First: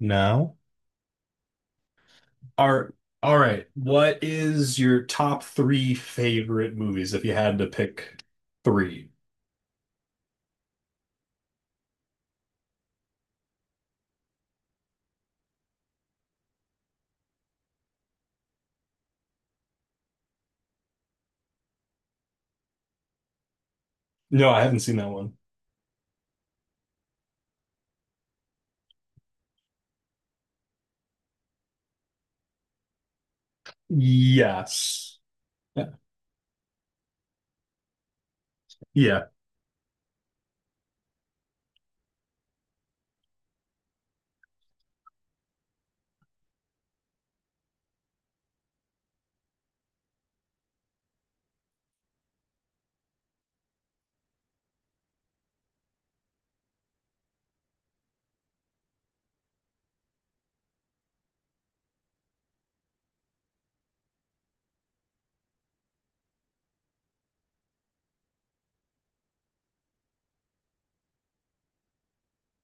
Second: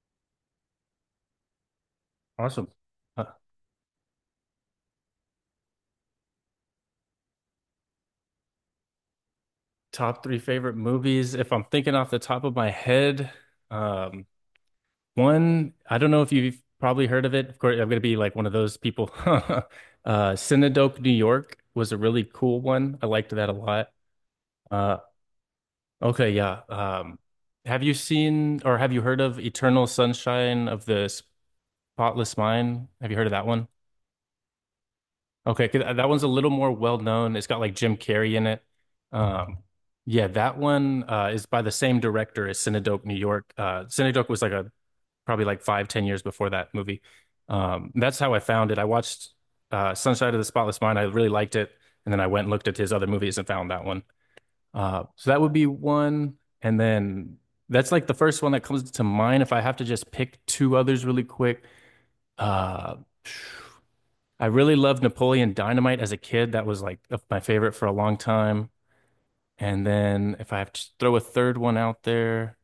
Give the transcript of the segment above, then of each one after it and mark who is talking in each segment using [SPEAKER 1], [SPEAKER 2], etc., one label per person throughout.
[SPEAKER 1] No.
[SPEAKER 2] Awesome.
[SPEAKER 1] Are
[SPEAKER 2] Uh,
[SPEAKER 1] all right. What is your top three favorite movies if you had to pick three?
[SPEAKER 2] Top three favorite movies. If I'm thinking off the top of my head, um, one, I don't know if you've probably heard of it. Of course, I'm going to be like one of those people. Cinedope, New York was a really cool one. I liked that a lot.
[SPEAKER 1] No, I haven't seen
[SPEAKER 2] Uh,
[SPEAKER 1] that one.
[SPEAKER 2] okay, yeah. Have you seen or have you heard of Eternal Sunshine of the Spotless Mind? Have you heard of that one?
[SPEAKER 1] Yes.
[SPEAKER 2] Okay, 'cause that one's a little more well known. It's got like Jim Carrey in it.
[SPEAKER 1] Yeah.
[SPEAKER 2] Um, yeah, that one is by the same director as Cinedope, New York. Cinedope was like a probably like five, 10 years before that movie. That's how I found it. I watched Sunshine of the Spotless Mind. I really liked it, and then I went and looked at his other movies and found that one. So that would be one, and then that's like the first one that comes to mind. If I have to just pick two others really quick, uh, I really loved Napoleon Dynamite as a kid. That was like my favorite for a long time. And then if I have to throw a third one out there,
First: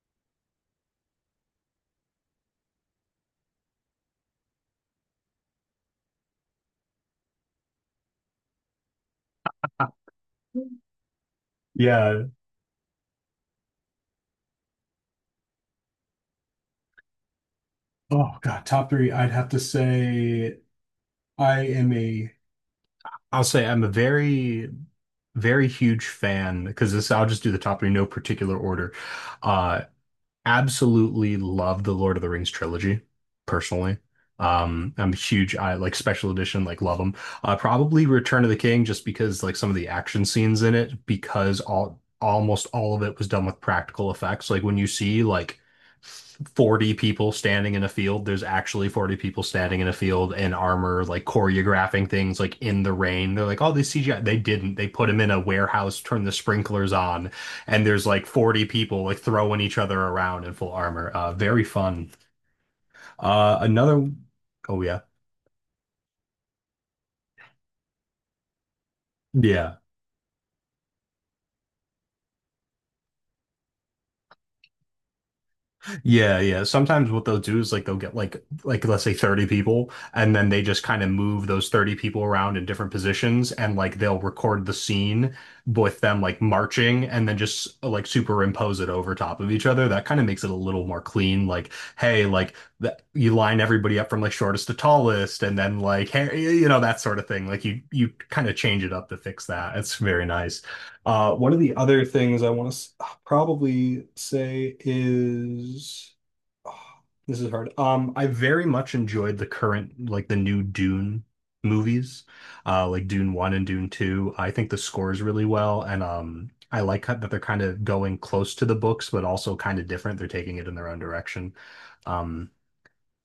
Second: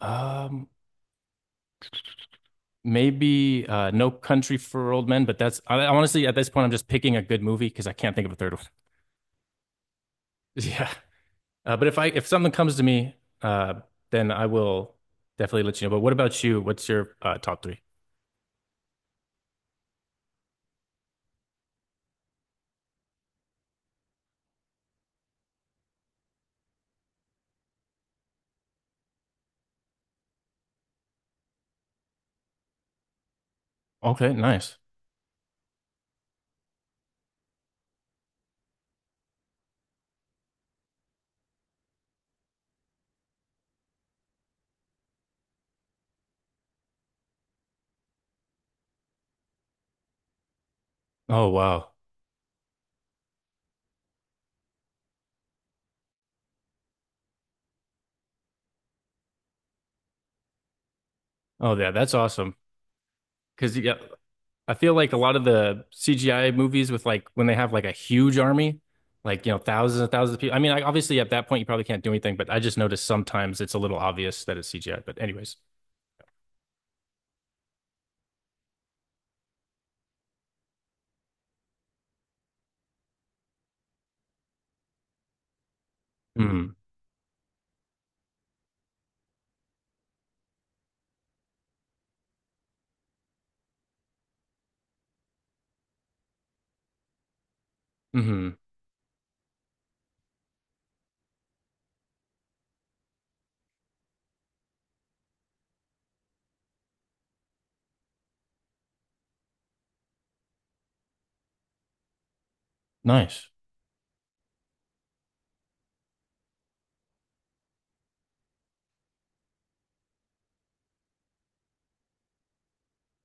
[SPEAKER 2] um, maybe No Country for Old Men. But honestly at this point I'm just picking a good movie because I can't think of a third one. Yeah. But
[SPEAKER 1] Yeah.
[SPEAKER 2] if something comes to me, uh, then I will definitely let you know. But what about you? What's your top three?
[SPEAKER 1] Oh God, top three. I'd have to say I am a I'll say I'm a very, very huge fan because this, I'll just do the top three, no particular order. Uh, Absolutely love the Lord of the Rings trilogy, personally.
[SPEAKER 2] Okay, nice.
[SPEAKER 1] I'm a huge, I like special edition, like love them. Probably Return of the King, just because like some of the action scenes in it, because all almost all of it was done with practical effects. Like when you see like 40 people standing in a field, there's actually 40 people standing in a field in armor, like
[SPEAKER 2] Oh wow.
[SPEAKER 1] choreographing things like in the rain. They're like, oh, they CGI. They didn't. They put them in a warehouse, turned the sprinklers on, and there's like 40 people like throwing each other around in full armor. Very
[SPEAKER 2] Oh yeah,
[SPEAKER 1] fun.
[SPEAKER 2] that's awesome. Because yeah,
[SPEAKER 1] Another.
[SPEAKER 2] I
[SPEAKER 1] Oh
[SPEAKER 2] feel
[SPEAKER 1] yeah,
[SPEAKER 2] like a lot of the CGI movies with like when they have like a huge army, like you know,
[SPEAKER 1] yeah.
[SPEAKER 2] thousands and thousands of people. I mean, like, obviously at that point you probably can't do anything, but I just noticed sometimes it's a little obvious that it's CGI. But anyways,
[SPEAKER 1] Yeah, yeah. Sometimes what they'll do is like they'll get like let's say 30 people, and then they just kind of move those 30 people around in different positions, and like they'll record the scene with them like
[SPEAKER 2] hmm.
[SPEAKER 1] marching, and then just like superimpose it over top of each other. That kind of makes it a little more clean. Like, hey, like that you line everybody up from like shortest to tallest, and then like hey, you know, that sort of thing. Like you kind of
[SPEAKER 2] Hmm.
[SPEAKER 1] change it up to fix that. It's very nice. One of the other things I want to probably say is oh, this is hard. I very much enjoyed the current, like the new Dune movies, like Dune
[SPEAKER 2] Nice.
[SPEAKER 1] 1 and Dune 2. I think the score is really well, and I like how- that they're kind of going close to the books, but also kind of different. They're taking it in their own direction. Um,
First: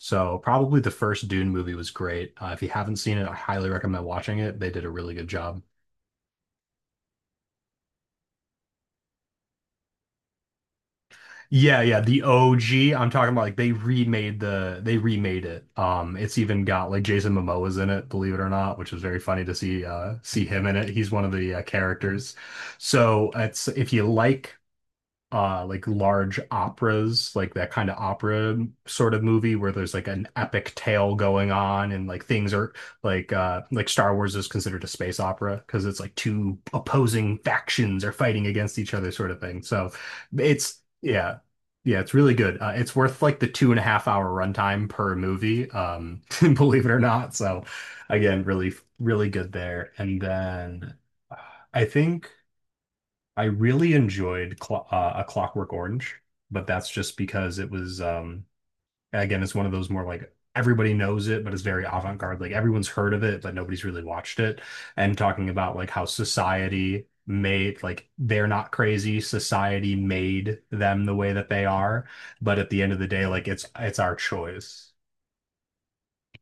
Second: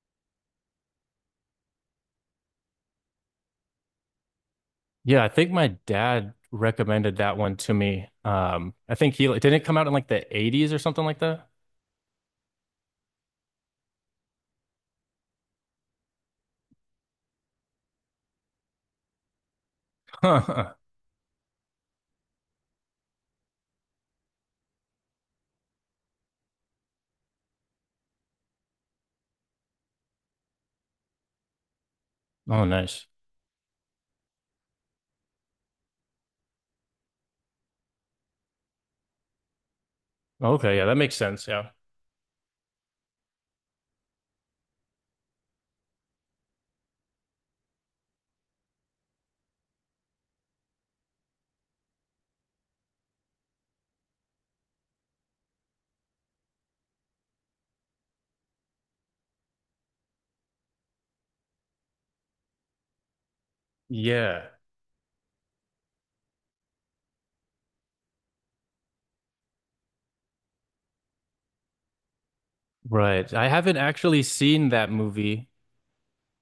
[SPEAKER 1] so probably the first Dune movie was great. If you haven't seen it, I highly recommend watching it. They did a really
[SPEAKER 2] Yeah,
[SPEAKER 1] good
[SPEAKER 2] I think
[SPEAKER 1] job.
[SPEAKER 2] my dad recommended that one to me. I think he like, didn't it come out in like the 80s or something like that.
[SPEAKER 1] Yeah, yeah, the OG. I'm talking about like they remade it. It's even got like Jason Momoa's in it, believe it or not, which was very funny to see him in
[SPEAKER 2] Huh.
[SPEAKER 1] it. He's one of the characters. So it's if you like large operas, like that kind of opera sort of movie where there's like an epic tale going on, and like things
[SPEAKER 2] Oh,
[SPEAKER 1] are
[SPEAKER 2] nice.
[SPEAKER 1] like Star Wars is considered a space opera because it's like two opposing factions are fighting against each other, sort of thing. So
[SPEAKER 2] Okay,
[SPEAKER 1] it's
[SPEAKER 2] yeah, that makes
[SPEAKER 1] yeah,
[SPEAKER 2] sense. Yeah.
[SPEAKER 1] yeah, it's really good. It's worth like the 2.5 hour runtime per movie, um, believe it or not. So again, really really good there. And then I think I really enjoyed Clo A Clockwork Orange, but that's just because it was again, it's one of those more like everybody knows it, but it's very avant-garde. Like everyone's heard of it, but nobody's really watched
[SPEAKER 2] Yeah,
[SPEAKER 1] it. And talking about like how society made like they're not crazy, society made them the way that they are, but at the end of the day,
[SPEAKER 2] right. I
[SPEAKER 1] like it's
[SPEAKER 2] haven't
[SPEAKER 1] it's our
[SPEAKER 2] actually seen that
[SPEAKER 1] choice.
[SPEAKER 2] movie.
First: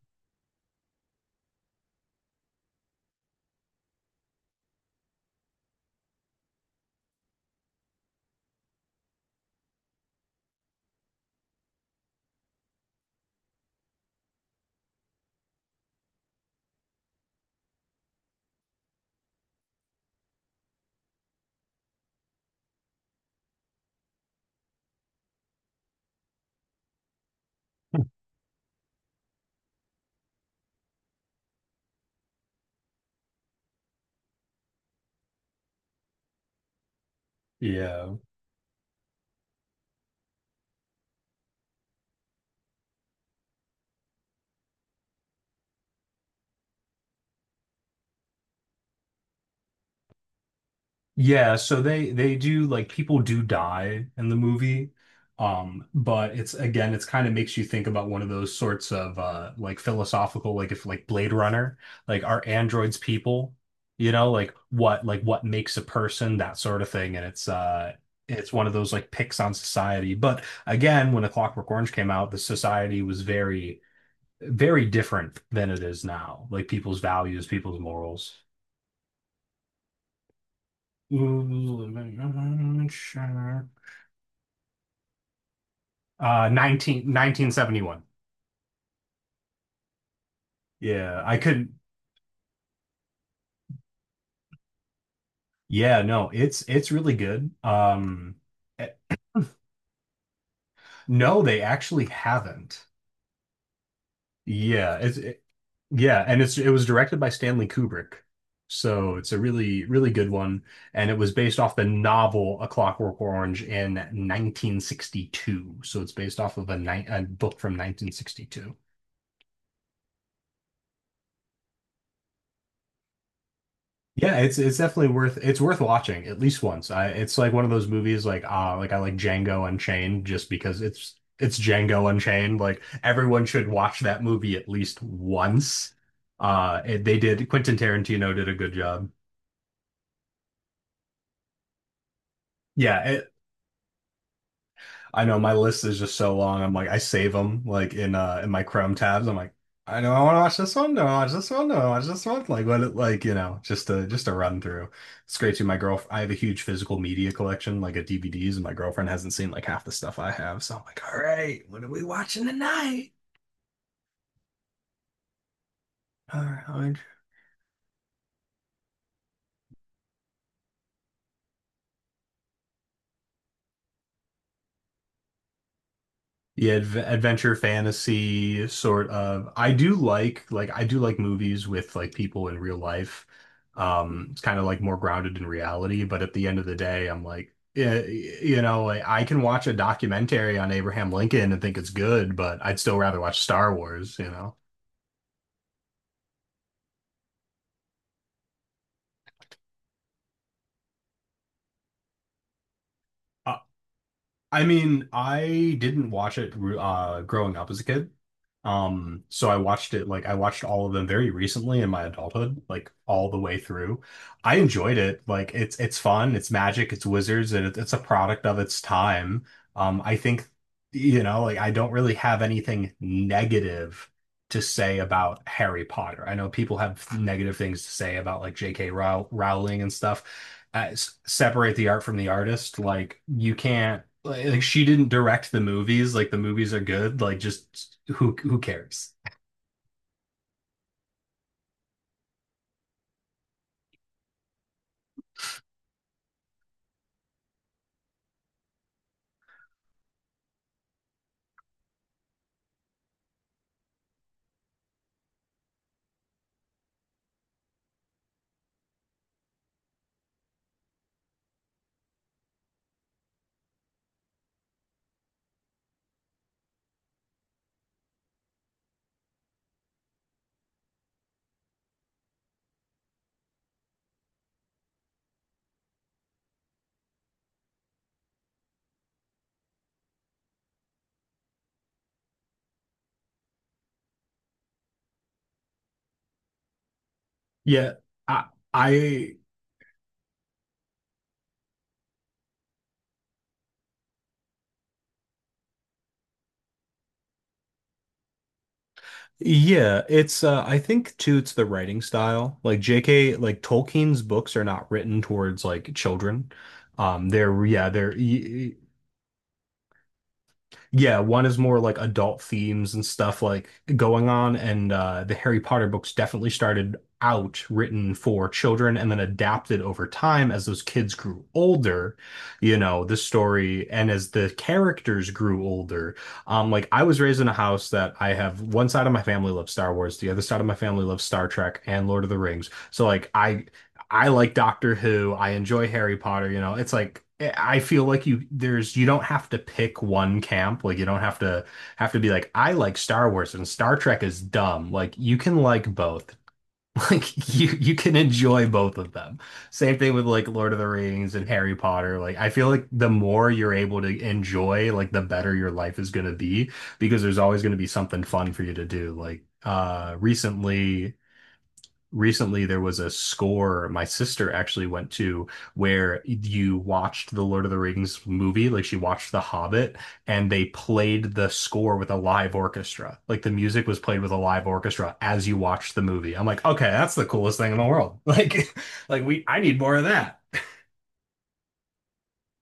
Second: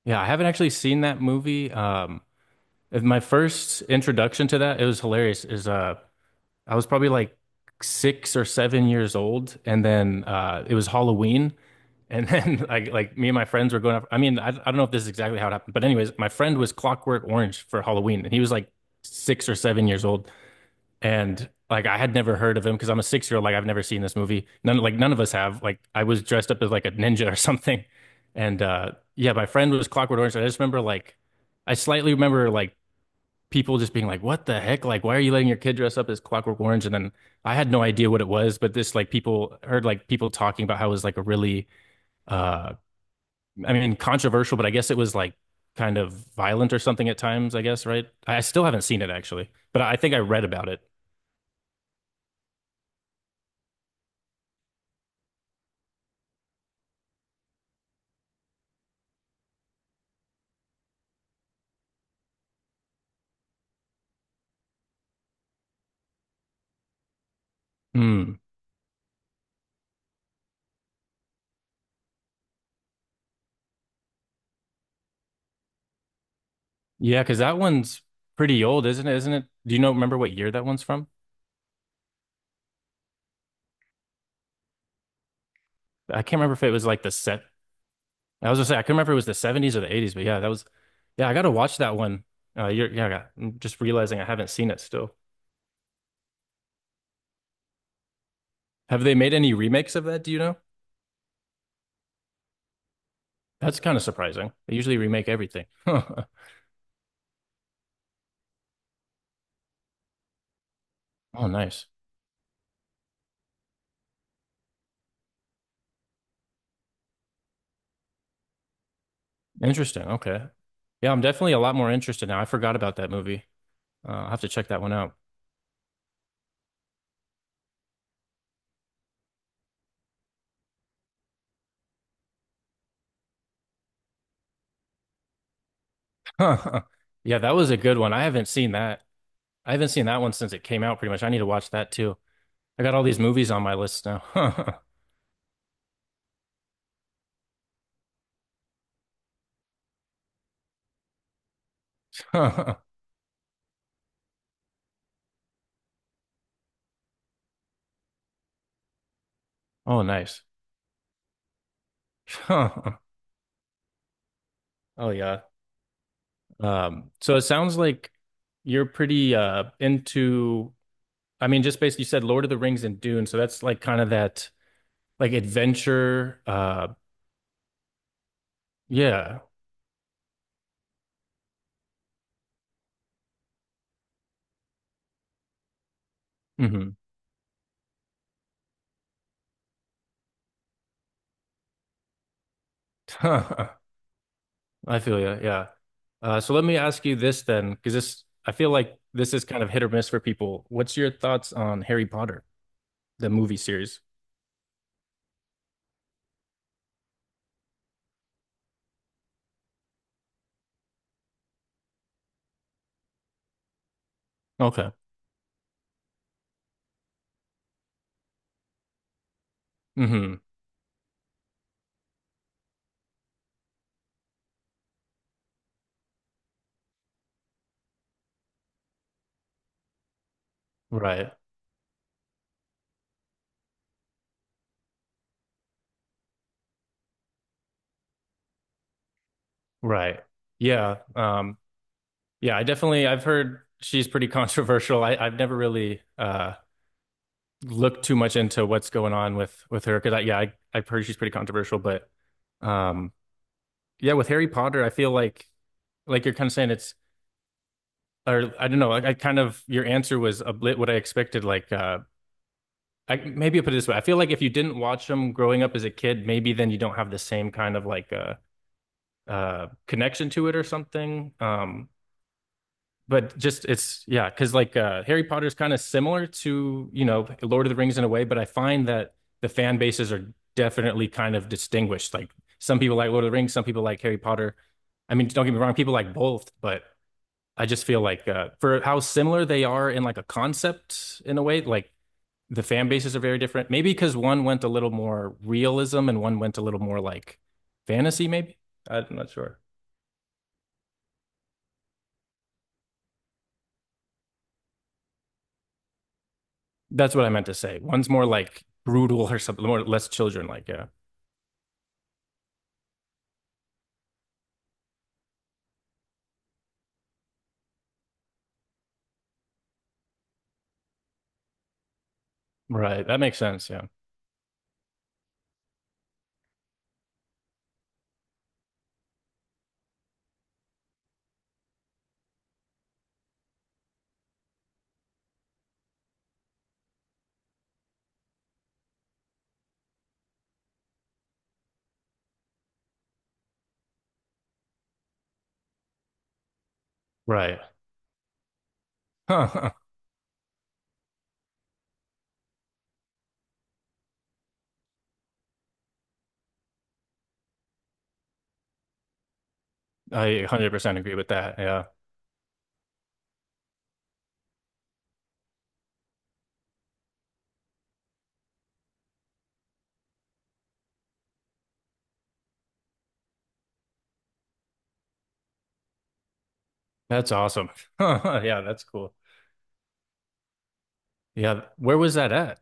[SPEAKER 2] Yeah, I haven't actually seen that movie. If my first introduction to that, it was hilarious. Is I was probably like 6 or 7 years old, and then it was Halloween, and then like me and my friends were going up. I mean, I don't know if this is exactly how it happened, but anyways, my friend was Clockwork Orange for Halloween, and he was like 6 or 7 years old, and like I had never heard of him because I'm a 6 year old. Like I've never seen this movie. None of us have. Like I was dressed up as like a ninja or something, and yeah, my friend was Clockwork Orange. And I just remember like I slightly remember like people just being like, "What the heck? Like why are you letting your kid dress up as Clockwork Orange?" And then I had no idea
[SPEAKER 1] Yeah.
[SPEAKER 2] what it was, but this like people heard like people talking about how it was like a really uh I mean controversial, but I guess it was like kind of violent or something at times. I guess right. I still haven't seen it actually, but I think I read about it.
[SPEAKER 1] Yeah, so they do like people do die in the movie. But it's again, it's kind of makes you think about one of those sorts of like philosophical, like if like Blade Runner, like are androids people? You know, like what makes a person, that sort of thing. And it's
[SPEAKER 2] Mm.
[SPEAKER 1] it's one of those like picks on society. But again, when A Clockwork Orange came out, the society was very, very different than it is now. Like people's
[SPEAKER 2] Yeah, because
[SPEAKER 1] values,
[SPEAKER 2] that
[SPEAKER 1] people's
[SPEAKER 2] one's
[SPEAKER 1] morals.
[SPEAKER 2] pretty old, isn't it? Isn't it? Do you know remember what year that one's from? I can't remember if it was like the set.
[SPEAKER 1] Nineteen seventy one.
[SPEAKER 2] I was gonna say I couldn't remember if it was the 70s or the 80s, but yeah, that was.
[SPEAKER 1] Yeah,
[SPEAKER 2] Yeah, I
[SPEAKER 1] I
[SPEAKER 2] gotta
[SPEAKER 1] could.
[SPEAKER 2] watch that one. Yeah, I'm just realizing I haven't seen it still.
[SPEAKER 1] Yeah, no, it's really good. Eh,
[SPEAKER 2] Have they made any remakes of that? Do you know?
[SPEAKER 1] no, they actually haven't.
[SPEAKER 2] That's kind of surprising. They
[SPEAKER 1] Yeah,
[SPEAKER 2] usually
[SPEAKER 1] it's
[SPEAKER 2] remake
[SPEAKER 1] it,
[SPEAKER 2] everything.
[SPEAKER 1] yeah, and it was directed by Stanley Kubrick, so it's a really really good one, and it was
[SPEAKER 2] Oh,
[SPEAKER 1] based off the
[SPEAKER 2] nice.
[SPEAKER 1] novel A Clockwork Orange in 1962. So it's based off of a book from 1962.
[SPEAKER 2] Interesting. Okay. Yeah, I'm definitely a lot more interested now. I forgot about that movie. I'll
[SPEAKER 1] Yeah,
[SPEAKER 2] have to
[SPEAKER 1] it's
[SPEAKER 2] check
[SPEAKER 1] it's
[SPEAKER 2] that one
[SPEAKER 1] definitely
[SPEAKER 2] out.
[SPEAKER 1] worth it's worth watching at least once. I It's like one of those movies like ah like I like Django Unchained just because it's Django Unchained. Like everyone should watch that movie at least once. It, they
[SPEAKER 2] Yeah,
[SPEAKER 1] did
[SPEAKER 2] that was
[SPEAKER 1] Quentin
[SPEAKER 2] a good one. I
[SPEAKER 1] Tarantino did
[SPEAKER 2] haven't
[SPEAKER 1] a good
[SPEAKER 2] seen that.
[SPEAKER 1] job.
[SPEAKER 2] I haven't seen that one since it came out, pretty much. I need to watch that too. I got all these
[SPEAKER 1] Yeah,
[SPEAKER 2] movies on my list now.
[SPEAKER 1] I know my list is just so long. I'm like, I save them like in my Chrome tabs. I'm like, I know I want to watch this one. No, I watch this one. No, I watch this one. Like what? It, like you know, just to run through. It's great too. My girl, I have a huge physical media collection, like a DVDs, and my girlfriend hasn't seen like half the
[SPEAKER 2] Oh,
[SPEAKER 1] stuff I
[SPEAKER 2] nice.
[SPEAKER 1] have. So I'm like, all right, what are we watching tonight?
[SPEAKER 2] Oh yeah.
[SPEAKER 1] All right.
[SPEAKER 2] So it sounds like you're pretty into I mean, just basically you said Lord of the Rings and Dune, so that's like kind of that like adventure
[SPEAKER 1] Yeah, adventure fantasy sort
[SPEAKER 2] yeah.
[SPEAKER 1] of. I do like I do like movies with like people in real life. It's kind of like more grounded in reality, but at the end of the
[SPEAKER 2] Hmm.
[SPEAKER 1] day, I'm like, yeah, you know, like I can watch a documentary on Abraham Lincoln and think it's good, but I'd still rather watch Star
[SPEAKER 2] I
[SPEAKER 1] Wars, you know.
[SPEAKER 2] feel you, yeah. So let me ask you this then, because this I feel like this is kind of hit or miss for people. What's your thoughts on Harry Potter, the movie series?
[SPEAKER 1] I mean, I didn't watch it growing up as a kid. So I watched it like I watched all of them very recently in my adulthood, like all the way through. I
[SPEAKER 2] Okay.
[SPEAKER 1] enjoyed it. Like it's fun, it's magic, it's wizards, and it's a product of its time. I
[SPEAKER 2] Hmm.
[SPEAKER 1] think, you know, like I don't really have anything negative to say about Harry Potter. I know people have negative things to say about like J.K. Rowling and stuff.
[SPEAKER 2] Right.
[SPEAKER 1] Separate the art from the artist. Like you can't like, she didn't direct the movies. Like the movies are good. Like just who cares?
[SPEAKER 2] Right. Yeah. Yeah, I definitely I've heard she's pretty controversial. I've never really looked too much into what's going on with her because I yeah, I've heard she's pretty controversial, but um yeah, with Harry Potter, I feel like you're kind of saying it's or I don't know, I kind of your answer was a bit what I expected, like I maybe I put it this way. I feel like if you didn't watch them growing up as a kid, maybe then you don't have the same kind of like connection to it or something. But just it's yeah, because like Harry Potter is kind of similar to you know Lord of the Rings in a way, but I find that the fan bases are definitely kind of distinguished. Like some people like Lord of the Rings, some people like Harry Potter. I mean, don't get me wrong, people like both, but I just
[SPEAKER 1] Yeah,
[SPEAKER 2] feel like
[SPEAKER 1] I,
[SPEAKER 2] for how
[SPEAKER 1] I
[SPEAKER 2] similar they are in like a concept in a way, like the fan bases are very different. Maybe because one went a little more realism and one went a little more like fantasy. Maybe I'm not sure.
[SPEAKER 1] yeah, it's I think too it's the writing style. Like JK, like Tolkien's books are not written towards like children.
[SPEAKER 2] That's what I meant to say. One's
[SPEAKER 1] They're
[SPEAKER 2] more like brutal or something, more less children like. Yeah.
[SPEAKER 1] Yeah, one is more like adult themes and stuff like going on, and the Harry Potter books definitely started out written for children and then adapted over time as those kids grew older, you know,
[SPEAKER 2] Right.
[SPEAKER 1] the
[SPEAKER 2] That makes sense. Yeah.
[SPEAKER 1] story and as the characters grew older. Like I was raised in a house that I have one side of my family loves Star Wars, the other side of my family loves Star Trek and Lord of the Rings. So like I like Doctor Who. I enjoy Harry Potter. You know, it's like eh, I feel like you don't have to pick one camp. Like you don't have to be like I like Star Wars and Star Trek is dumb. Like you can like both. Like
[SPEAKER 2] Right.
[SPEAKER 1] you you can enjoy both of them.
[SPEAKER 2] Huh.
[SPEAKER 1] Same thing with like Lord of the Rings and Harry Potter. Like I feel like the more you're able to enjoy, like the better your life is going to be because there's always going to be something fun for you to do. Like
[SPEAKER 2] I 100% agree with that. Yeah.
[SPEAKER 1] recently there was a score my sister actually went to where you watched the Lord of the Rings movie, like she watched The Hobbit, and they played the score with a live orchestra. Like the music was played with a live orchestra as you watched the movie. I'm like, okay, that's the
[SPEAKER 2] That's
[SPEAKER 1] coolest
[SPEAKER 2] awesome.
[SPEAKER 1] thing in the world.
[SPEAKER 2] Yeah.
[SPEAKER 1] Like,
[SPEAKER 2] That's cool.
[SPEAKER 1] I need more of that.
[SPEAKER 2] Yeah. Where was that at?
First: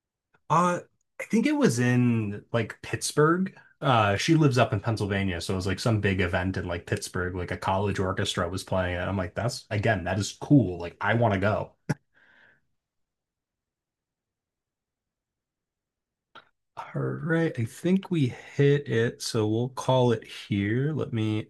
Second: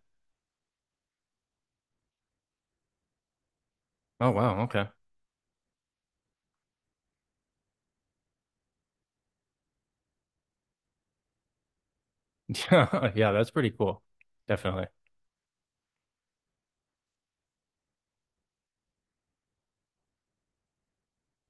[SPEAKER 1] Uh, I think it was in like Pittsburgh.
[SPEAKER 2] Oh,
[SPEAKER 1] She lives
[SPEAKER 2] wow.
[SPEAKER 1] up in
[SPEAKER 2] Okay.
[SPEAKER 1] Pennsylvania, so it was like some big event in like Pittsburgh, like a college orchestra was playing it. I'm like, that's again, that is cool. Like, I want to go.
[SPEAKER 2] Yeah. Yeah. That's pretty cool. Definitely.
[SPEAKER 1] All right, I think we hit it, so we'll call it here. Let me